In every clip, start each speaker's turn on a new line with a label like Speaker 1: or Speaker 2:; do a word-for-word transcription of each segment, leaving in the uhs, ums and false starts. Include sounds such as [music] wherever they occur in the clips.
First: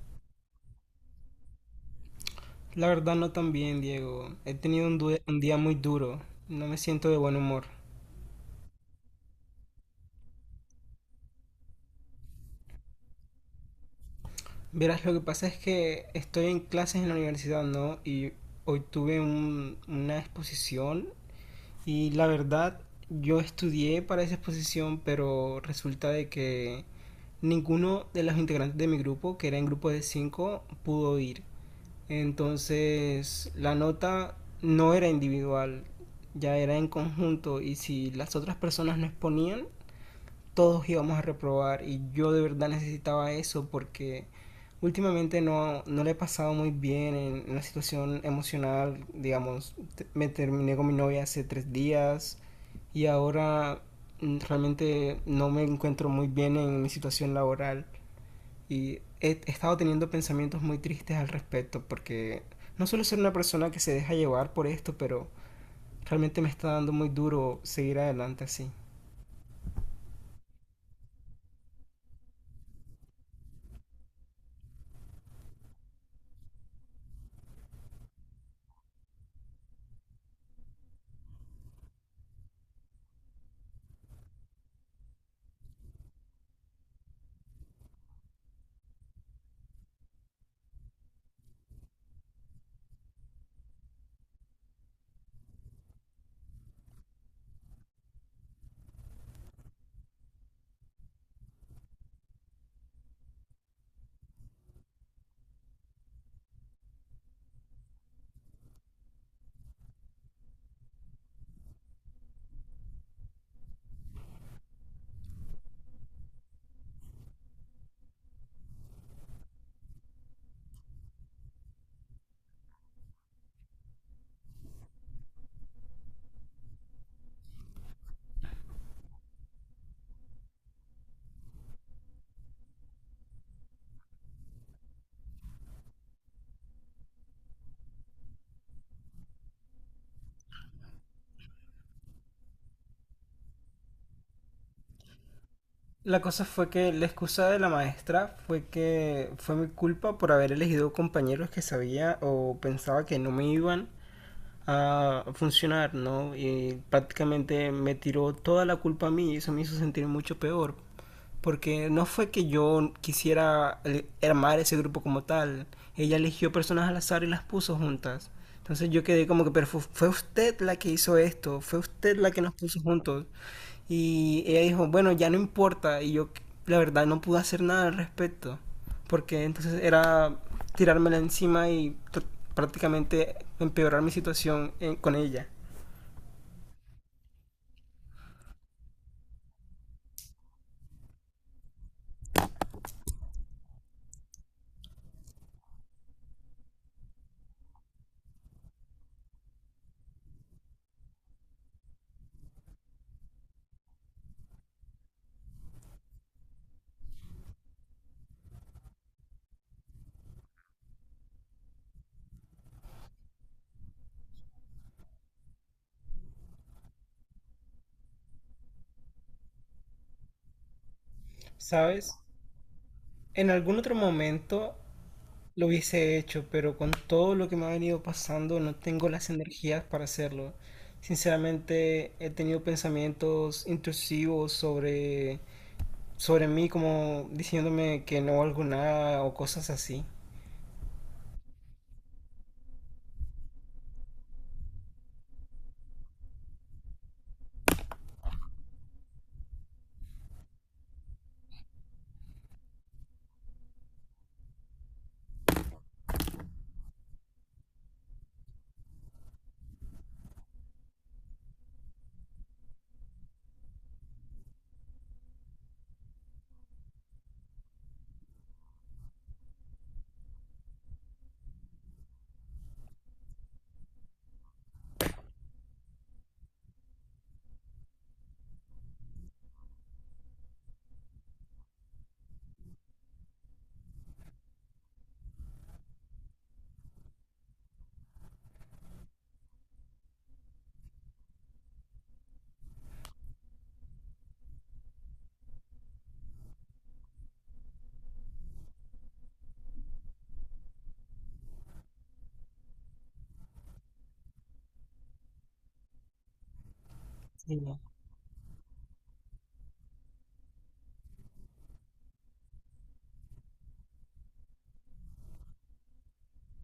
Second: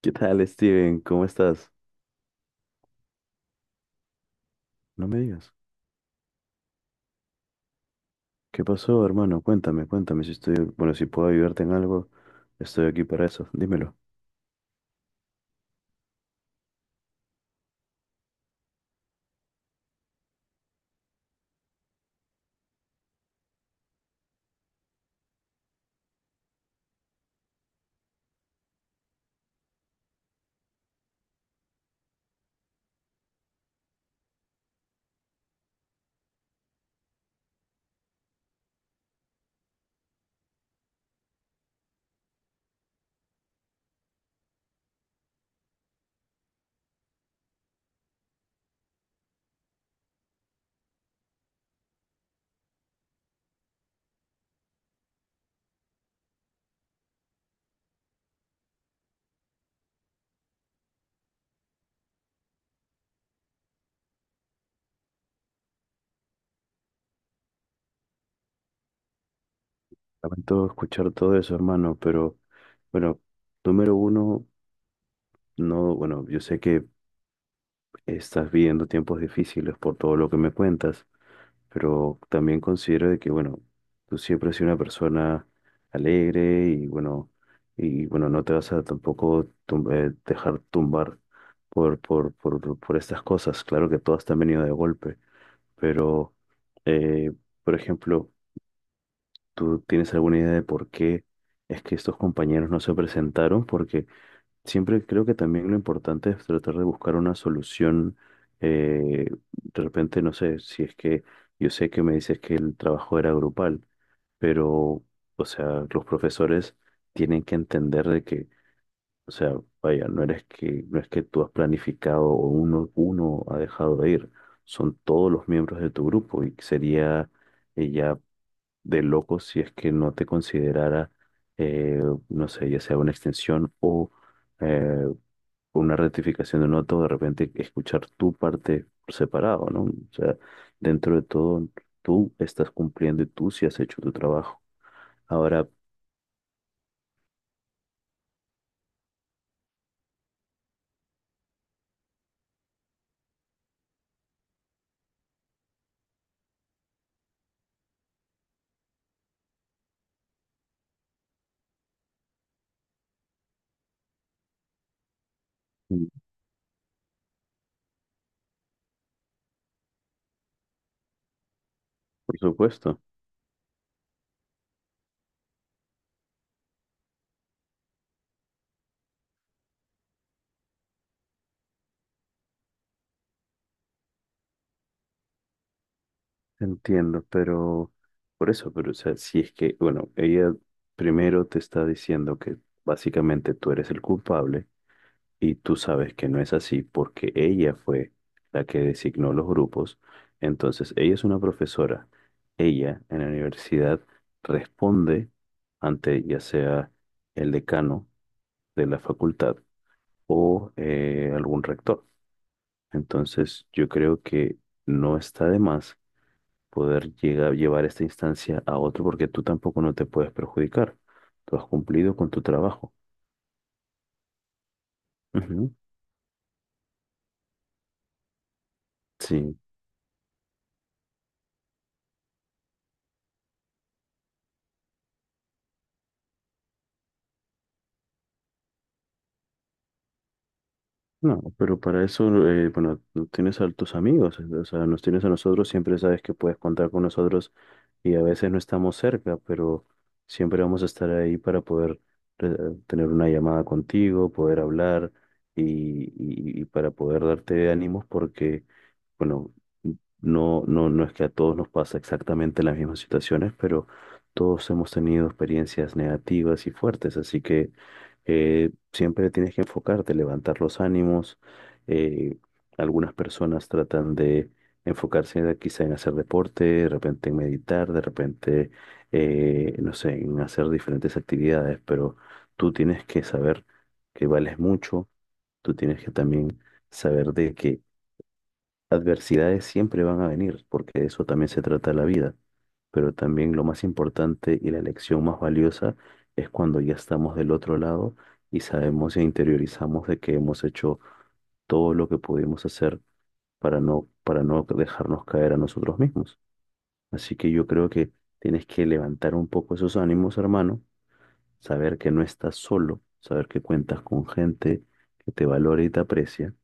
Speaker 1: ¿Qué tal, Steven? ¿Cómo estás?
Speaker 2: La verdad no tan bien, Diego. He tenido un,
Speaker 1: No me
Speaker 2: due- un
Speaker 1: digas.
Speaker 2: día muy duro. No me siento de buen humor.
Speaker 1: ¿Qué pasó, hermano? Cuéntame, cuéntame si estoy, bueno, si puedo ayudarte en algo, estoy aquí para eso. Dímelo.
Speaker 2: Verás, lo que pasa es que estoy en clases en la universidad, ¿no? Y hoy tuve un- una exposición y la verdad yo estudié para esa exposición, pero resulta de que ninguno de los integrantes de mi grupo, que era en grupo de cinco, pudo ir. Entonces la nota no era individual, ya era en conjunto y si las otras personas no exponían, todos íbamos a reprobar y yo de verdad necesitaba eso porque últimamente no, no le he pasado muy bien en, una situación emocional, digamos, te- me terminé con mi novia hace tres días y ahora mm, realmente no me encuentro muy bien en mi situación laboral y he he estado teniendo pensamientos muy tristes al respecto porque no suelo ser una persona que se deja llevar por esto, pero realmente me está dando muy duro seguir adelante así.
Speaker 1: Lamento escuchar todo eso, hermano, pero bueno, número uno, no, bueno, yo sé que estás viviendo tiempos difíciles por todo lo que me cuentas, pero también considero de que, bueno, tú siempre has sido una persona alegre y, bueno, y, bueno, no te vas a tampoco tum- eh, dejar tumbar por, por, por, por estas cosas. Claro que todas te han venido de golpe, pero, eh, por ejemplo, ¿tú tienes alguna idea de por qué es que estos compañeros no se presentaron? Porque siempre creo que también lo importante es tratar de buscar una solución. eh, de repente, no sé, si es que yo sé que me dices que el trabajo era grupal, pero, o sea, los profesores tienen que entender de que, o sea, vaya, no eres que, no es que tú has planificado o uno, uno ha dejado de ir, son todos los miembros de tu grupo y sería eh, ya de loco si es que no te considerara, eh, no sé, ya sea una extensión o... eh, con una rectificación de un otro, de repente escuchar tu parte por separado, ¿no? O sea, dentro de todo, tú estás cumpliendo y tú sí has hecho tu trabajo. Ahora,
Speaker 2: La cosa fue que la excusa de la maestra fue que fue mi culpa por haber elegido compañeros que sabía o pensaba que no me iban a funcionar, ¿no? Y prácticamente me tiró toda la culpa a mí y eso me hizo sentir mucho peor. Porque no fue que yo quisiera el- armar ese grupo como tal.
Speaker 1: mm,
Speaker 2: Ella eligió personas al azar y las puso juntas. Entonces yo quedé como que, pero fu- fue usted la que hizo esto, fue usted la
Speaker 1: por
Speaker 2: que nos puso
Speaker 1: supuesto,
Speaker 2: juntos. Y ella dijo, bueno, ya no importa. Y yo, la verdad, no pude hacer nada al respecto. Porque entonces era tirármela encima y tr- prácticamente empeorar mi situación en- con ella.
Speaker 1: entiendo, pero por eso, pero o sea, si es que, bueno, ella primero te está diciendo que básicamente tú eres el culpable. Y tú sabes que no es así porque ella fue la que designó los grupos. Entonces, ella es una profesora. Ella en la universidad responde ante ya sea el decano de la facultad o eh, algún rector. Entonces, yo creo que no está de más poder llegar, llevar esta instancia a otro porque tú tampoco no te puedes perjudicar. Tú has cumplido
Speaker 2: ¿Sabes?
Speaker 1: con tu trabajo.
Speaker 2: En algún otro momento lo
Speaker 1: Ujú.
Speaker 2: hubiese hecho, pero con todo lo que me ha venido pasando no tengo las
Speaker 1: Sí.
Speaker 2: energías para hacerlo. Sinceramente he tenido pensamientos intrusivos sobre, sobre mí, como diciéndome que no valgo nada o cosas así.
Speaker 1: No, pero para eso, eh, bueno, tú tienes a tus amigos, o sea, nos tienes a nosotros, siempre sabes que puedes contar con nosotros y a veces no estamos cerca, pero siempre vamos a estar ahí para poder eh, tener una llamada contigo, poder hablar y, y- y para poder darte ánimos porque, bueno, no, no, no es que a todos nos pasa exactamente las mismas situaciones, pero todos hemos tenido experiencias negativas y fuertes, así que eh, siempre tienes que enfocarte, levantar los ánimos. eh, Algunas personas tratan de enfocarse de- quizá en hacer deporte, de repente en meditar, de repente, eh, no sé, en hacer diferentes actividades, pero tú tienes que saber que vales mucho, tú tienes que también saber de que adversidades siempre van a venir, porque de eso también se trata la vida. Pero también lo más importante y la lección más valiosa es cuando ya estamos del otro lado y sabemos e interiorizamos de que hemos hecho todo lo que pudimos hacer para no, para no dejarnos caer a nosotros mismos. Así que
Speaker 2: Sí,
Speaker 1: yo
Speaker 2: no.
Speaker 1: creo que tienes que levantar un poco esos ánimos, hermano, saber que no estás solo, saber que cuentas con gente que te valora y te aprecia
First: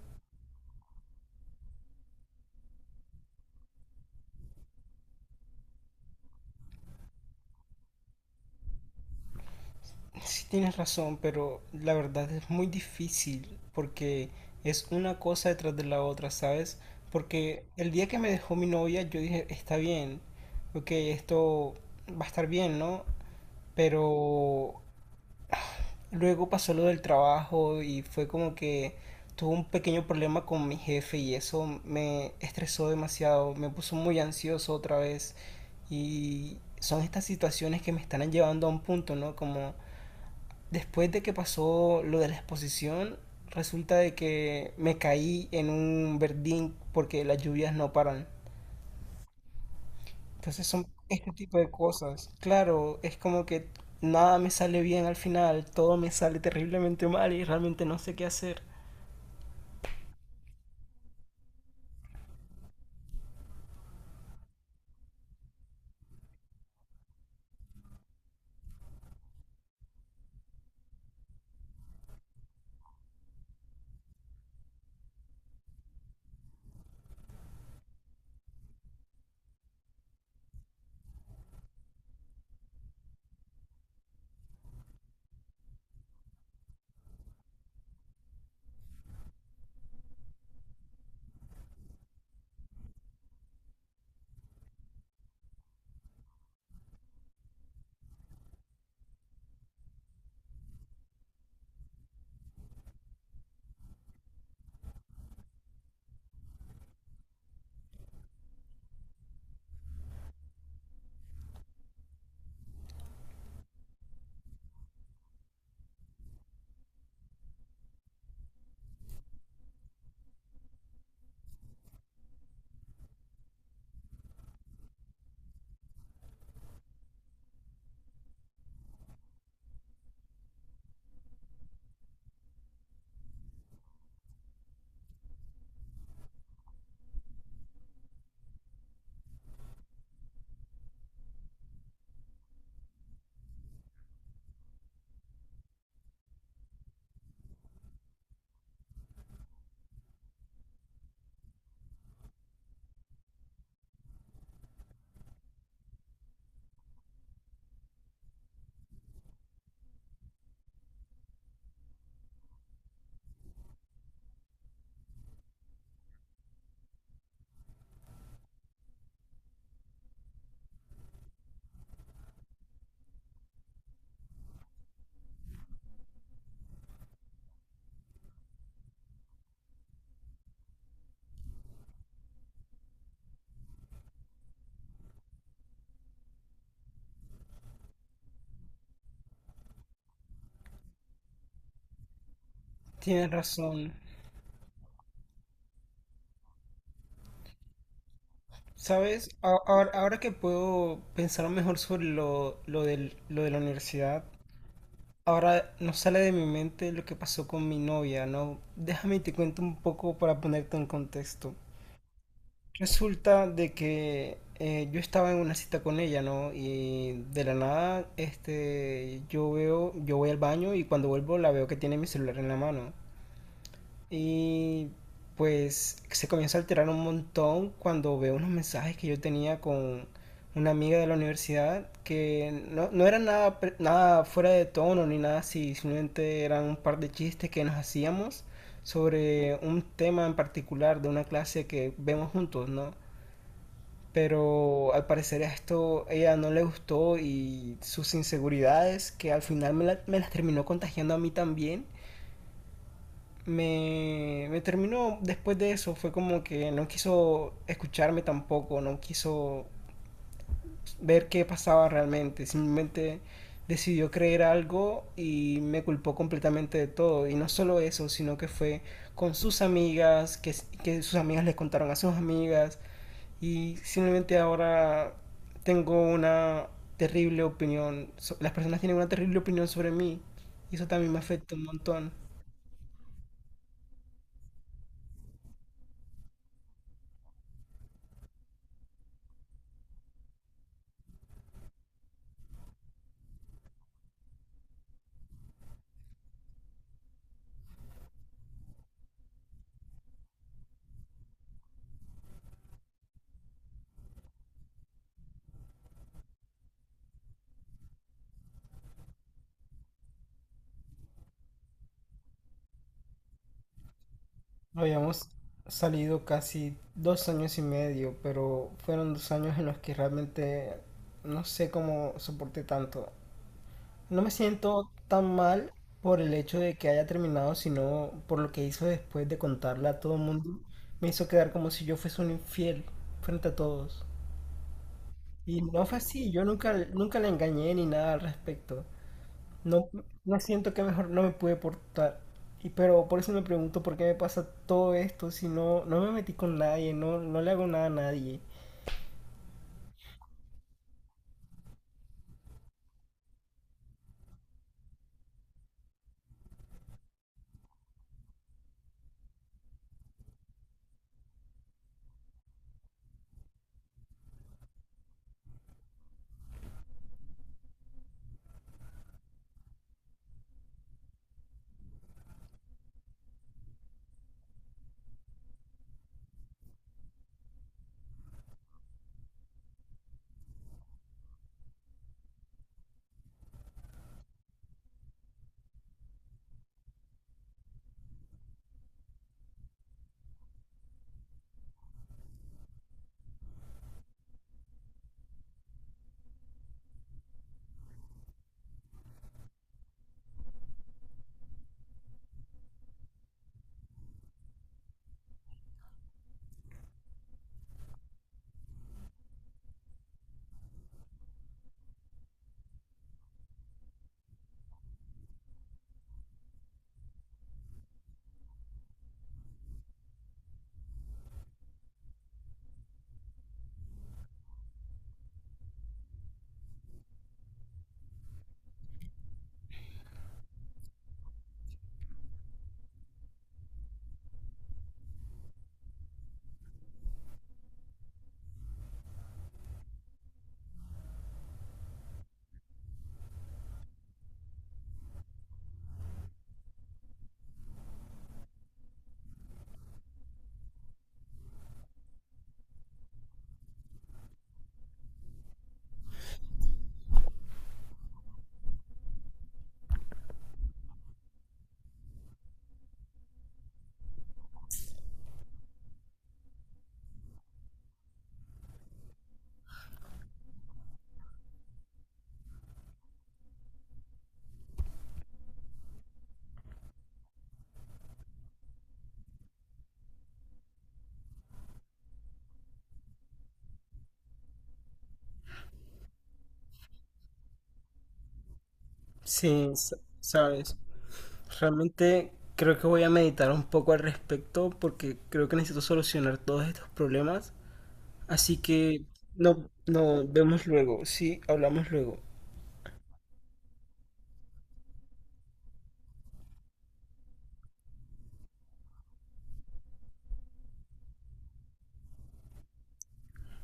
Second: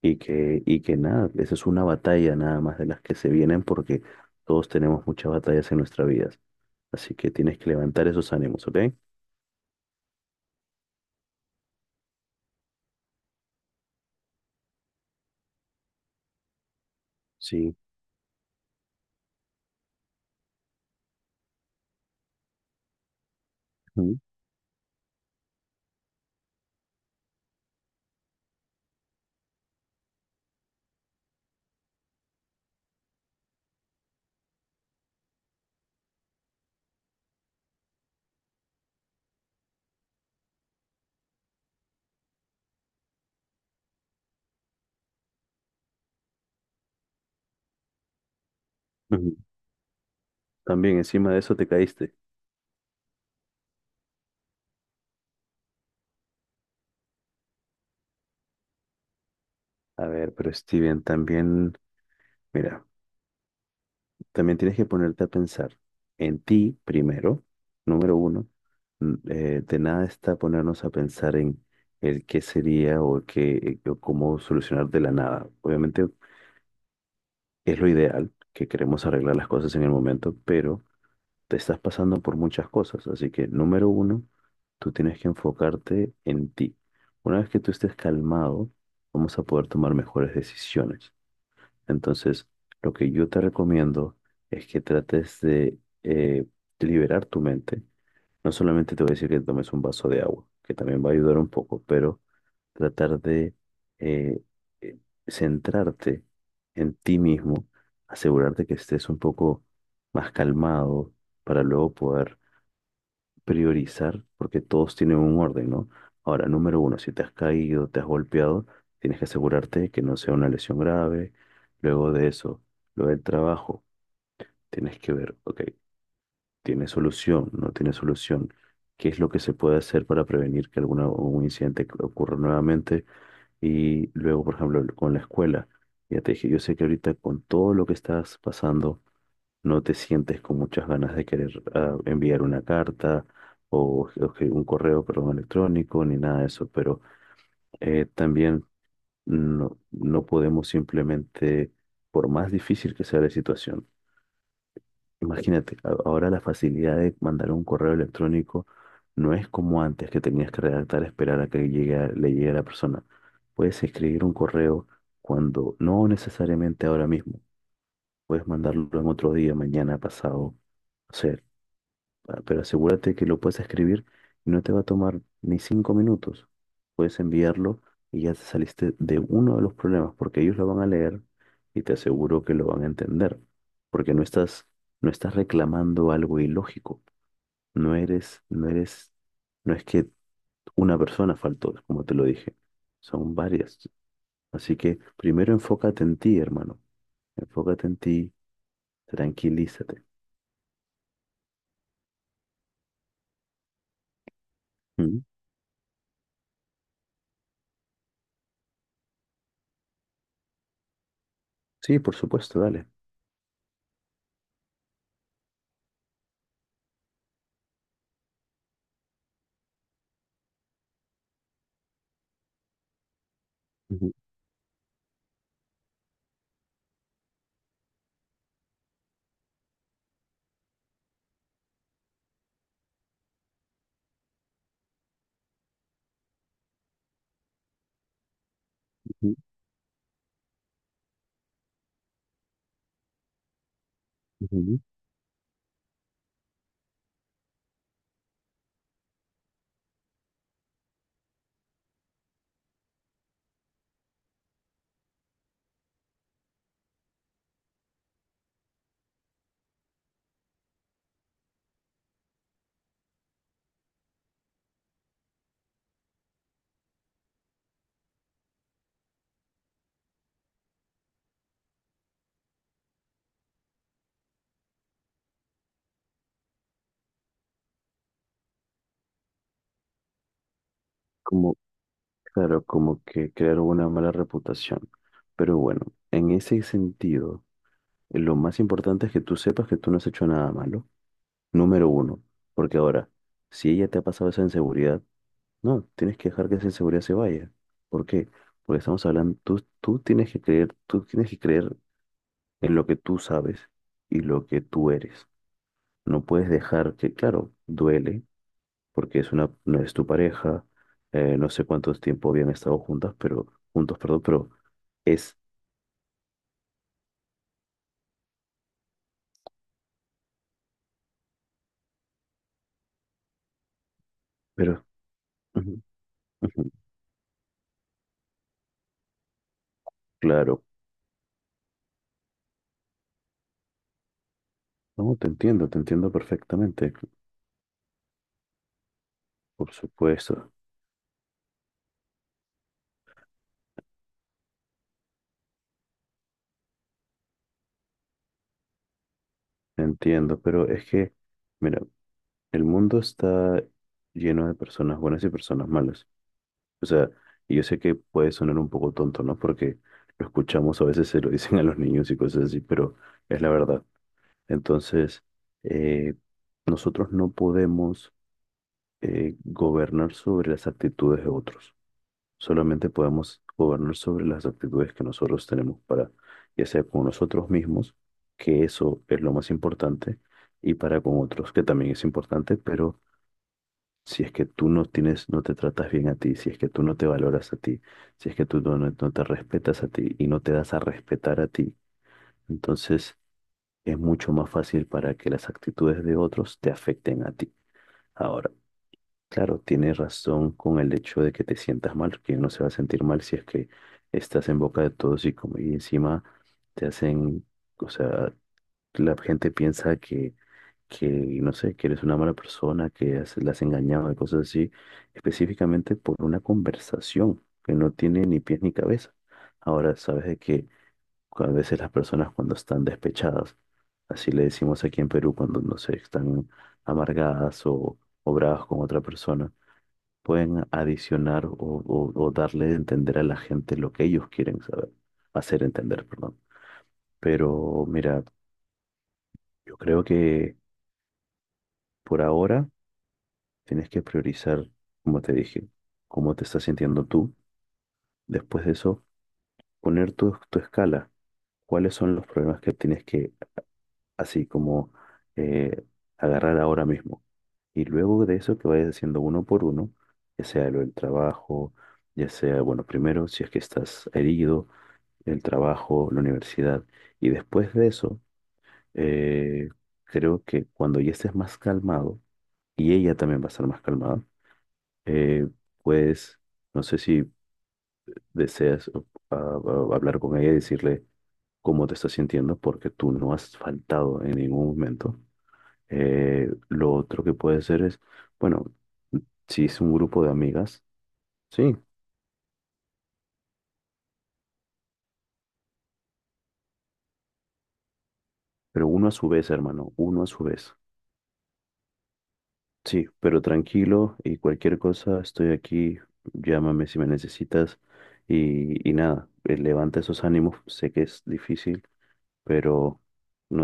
Speaker 1: y que, y que nada, esa es una batalla nada más de las que se vienen porque todos tenemos muchas batallas en nuestra vida. Así que tienes que levantar esos ánimos, ¿ok?
Speaker 2: Sí, tienes razón, pero la verdad es muy difícil porque es una cosa detrás de la otra, ¿sabes? Porque
Speaker 1: Sí.
Speaker 2: el día que me dejó mi novia yo dije, está bien, ok, esto va a estar bien, ¿no?
Speaker 1: Ujú.
Speaker 2: Pero luego pasó lo del trabajo y fue como que tuve un pequeño problema con mi jefe y eso me estresó demasiado, me puso muy ansioso otra vez y son estas situaciones que me están llevando a un punto, ¿no? Como después de que pasó lo de la exposición, resulta de que me caí en un verdín porque las lluvias no paran.
Speaker 1: Ujú.
Speaker 2: Entonces son
Speaker 1: También encima
Speaker 2: este
Speaker 1: de eso
Speaker 2: tipo
Speaker 1: te
Speaker 2: de
Speaker 1: caíste.
Speaker 2: cosas. Claro, es como que nada me sale bien al final, todo me sale terriblemente mal y realmente no sé qué hacer.
Speaker 1: A ver, pero Steven, también, mira, también tienes que ponerte a pensar en ti primero, número uno. N- eh, de nada está ponernos a pensar en el qué sería o qué, o cómo solucionar de la nada. Obviamente es lo ideal, que queremos arreglar las cosas en el momento, pero te estás pasando por muchas cosas. Así que, número uno, tú tienes que enfocarte en ti. Una vez que tú estés calmado, vamos a poder tomar mejores decisiones. Entonces, lo que yo te recomiendo es que trates de eh, liberar tu mente. No solamente te voy a decir que tomes un vaso de agua, que también va a ayudar un poco, pero tratar de eh, eh, centrarte en ti mismo, asegurarte que estés un poco más calmado para luego poder priorizar, porque todos tienen un orden, ¿no? Ahora, número uno, si te has caído, te has golpeado, tienes que asegurarte de que no sea una lesión grave. Luego de eso, lo del trabajo, tienes que ver, ok, ¿tiene solución? ¿No tiene solución? ¿Qué es lo que se puede hacer para prevenir que alguna, un incidente ocurra nuevamente? Y luego, por ejemplo, con la escuela, ya te dije, yo sé que ahorita con todo lo que estás pasando, no te sientes con muchas ganas de querer ah, enviar una carta o, o que- un correo, perdón, electrónico, ni nada de eso, pero eh, también no, no podemos simplemente, por más difícil que sea la situación, imagínate, a- ahora la facilidad de mandar un correo electrónico no es como antes que tenías que redactar, esperar a que llegue a- le llegue a la persona. Puedes escribir un correo cuando no necesariamente ahora mismo, puedes mandarlo en otro día, mañana, pasado. Ah, Pero asegúrate que lo puedes escribir y no te va a tomar ni cinco minutos. Puedes enviarlo y ya te saliste de uno de los problemas, porque ellos lo van a leer y te aseguro que lo van a entender, porque no estás, no estás reclamando algo ilógico. No eres, no eres, no es que una persona faltó, como te lo dije,
Speaker 2: Tienes
Speaker 1: son varias.
Speaker 2: razón.
Speaker 1: Así que primero enfócate en ti, hermano. Enfócate en ti,
Speaker 2: ¿Sabes? A- Ahora,
Speaker 1: tranquilízate.
Speaker 2: ahora que puedo pensar mejor sobre lo, lo del, lo de la universidad,
Speaker 1: ¿Mm?
Speaker 2: ahora no sale de mi mente lo que pasó con mi novia, ¿no? Déjame y te cuento un poco para ponerte en contexto.
Speaker 1: Sí, por supuesto, dale.
Speaker 2: Resulta de que eh, yo estaba en una cita con ella, ¿no? Y de la nada, este, yo veo, yo voy al baño y cuando vuelvo la veo que tiene mi celular en la mano.
Speaker 1: Ujú,
Speaker 2: Y pues se comienza a alterar un montón cuando veo unos mensajes que yo tenía con una amiga de la universidad que no, no eran nada, pre- nada fuera de tono ni nada así, simplemente eran un par de chistes que nos hacíamos
Speaker 1: ujú,
Speaker 2: sobre un tema en particular de una clase que vemos juntos, ¿no?
Speaker 1: ujú.
Speaker 2: Pero al parecer esto ella no le gustó y sus inseguridades, que al final me, la- me las terminó contagiando a mí también, me, me terminó después de eso. Fue como que no quiso escucharme tampoco, no quiso ver qué pasaba realmente. Simplemente decidió creer algo y me culpó completamente de todo. Y no solo eso, sino que fue con sus amigas, que, que sus amigas le contaron a sus amigas y simplemente ahora tengo una terrible opinión. so- Las personas tienen una terrible opinión sobre mí. Y eso también me afecta
Speaker 1: Como,
Speaker 2: un montón.
Speaker 1: claro, como que crearon una mala reputación. Pero bueno, en ese sentido, lo más importante es que tú sepas que tú no has hecho nada malo. Número uno, porque ahora, si ella te ha pasado esa inseguridad, no, tienes que dejar que esa inseguridad se vaya. ¿Por qué? Porque estamos hablando, tú, tú tienes que creer, tú tienes que creer en lo que tú sabes y lo que tú eres. No puedes dejar que, claro, duele, porque es una, no es tu pareja, eh, no sé cuánto tiempo habían estado juntas, pero juntos, perdón, pero
Speaker 2: Habíamos
Speaker 1: es,
Speaker 2: salido casi dos años y medio, pero fueron dos años en los que realmente no sé cómo soporté tanto. No me
Speaker 1: pero,
Speaker 2: siento tan mal
Speaker 1: ujú,
Speaker 2: por el hecho
Speaker 1: ujú,
Speaker 2: de que haya terminado, sino por lo que hizo después de contarle a todo el mundo.
Speaker 1: claro,
Speaker 2: Me hizo quedar como si yo fuese un infiel frente a todos.
Speaker 1: no, te
Speaker 2: Y
Speaker 1: entiendo, te
Speaker 2: no fue
Speaker 1: entiendo
Speaker 2: así, yo nunca,
Speaker 1: perfectamente,
Speaker 2: nunca la engañé ni nada al respecto.
Speaker 1: por
Speaker 2: No, no
Speaker 1: supuesto,
Speaker 2: siento que mejor no me pude portar. Y pero por eso me pregunto por qué me pasa todo esto si no, no me metí con nadie, no, no le hago nada a nadie.
Speaker 1: te entiendo, pero es que, mira, el mundo está lleno de personas buenas y personas malas. O sea, y yo sé que puede sonar un poco tonto, ¿no? Porque lo escuchamos, a veces se lo [laughs] dicen a los niños y cosas así, pero es la verdad. Entonces, eh, nosotros no podemos eh, gobernar sobre las actitudes de otros. Solamente podemos gobernar sobre las actitudes que nosotros tenemos para, ya sea con nosotros mismos, que eso es lo más importante, y para con otros, que también es importante, pero si es que tú no tienes, no te tratas bien a ti, si es que tú no te valoras a ti, si es que tú no, no no te respetas a ti y no te das a respetar a ti, entonces es mucho más fácil para que las actitudes de otros te afecten a ti. Ahora. Claro, tienes razón con el hecho de que te sientas mal, porque uno se va a sentir mal si es que estás en boca de todos y como y encima te hacen, o sea, la gente piensa que, que, no sé, que eres una mala persona, que has- la has engañado y cosas así, específicamente por una conversación que no tiene ni pies ni cabeza. Ahora, sabes de que a veces las personas cuando están despechadas, así le decimos aquí en Perú, cuando no sé, están amargadas o, o bravas con otra persona pueden adicionar o, o- o darle a entender a la gente lo que ellos quieren saber, hacer entender, perdón. Pero mira, yo creo que por ahora tienes que priorizar, como te dije, cómo te estás sintiendo tú. Después de eso, poner tu, tu escala. ¿Cuáles son los problemas que tienes que, así como, eh, agarrar ahora mismo? Y luego de eso, que vayas haciendo uno por uno, ya sea lo del trabajo, ya sea, bueno, primero, si es que estás herido el trabajo, la universidad. Y después de eso, eh, creo que cuando ya estés más calmado, y ella también va a estar más calmada, eh, pues no sé si deseas o- a- a- hablar con ella y decirle cómo te estás sintiendo, porque tú no has faltado en ningún momento. Eh, lo otro que puede ser es, bueno, si
Speaker 2: Sí,
Speaker 1: es un
Speaker 2: sa-
Speaker 1: grupo de
Speaker 2: sabes,
Speaker 1: amigas, sí,
Speaker 2: realmente creo que voy a meditar un poco al respecto porque creo que necesito solucionar todos estos problemas. Así
Speaker 1: pero
Speaker 2: que
Speaker 1: uno a su vez,
Speaker 2: no,
Speaker 1: hermano, uno
Speaker 2: no,
Speaker 1: a su
Speaker 2: vemos
Speaker 1: vez.
Speaker 2: luego, sí, hablamos luego.
Speaker 1: Sí, pero tranquilo y cualquier cosa, estoy aquí, llámame si me necesitas y, y nada, eh, levanta esos ánimos, sé que es difícil, pero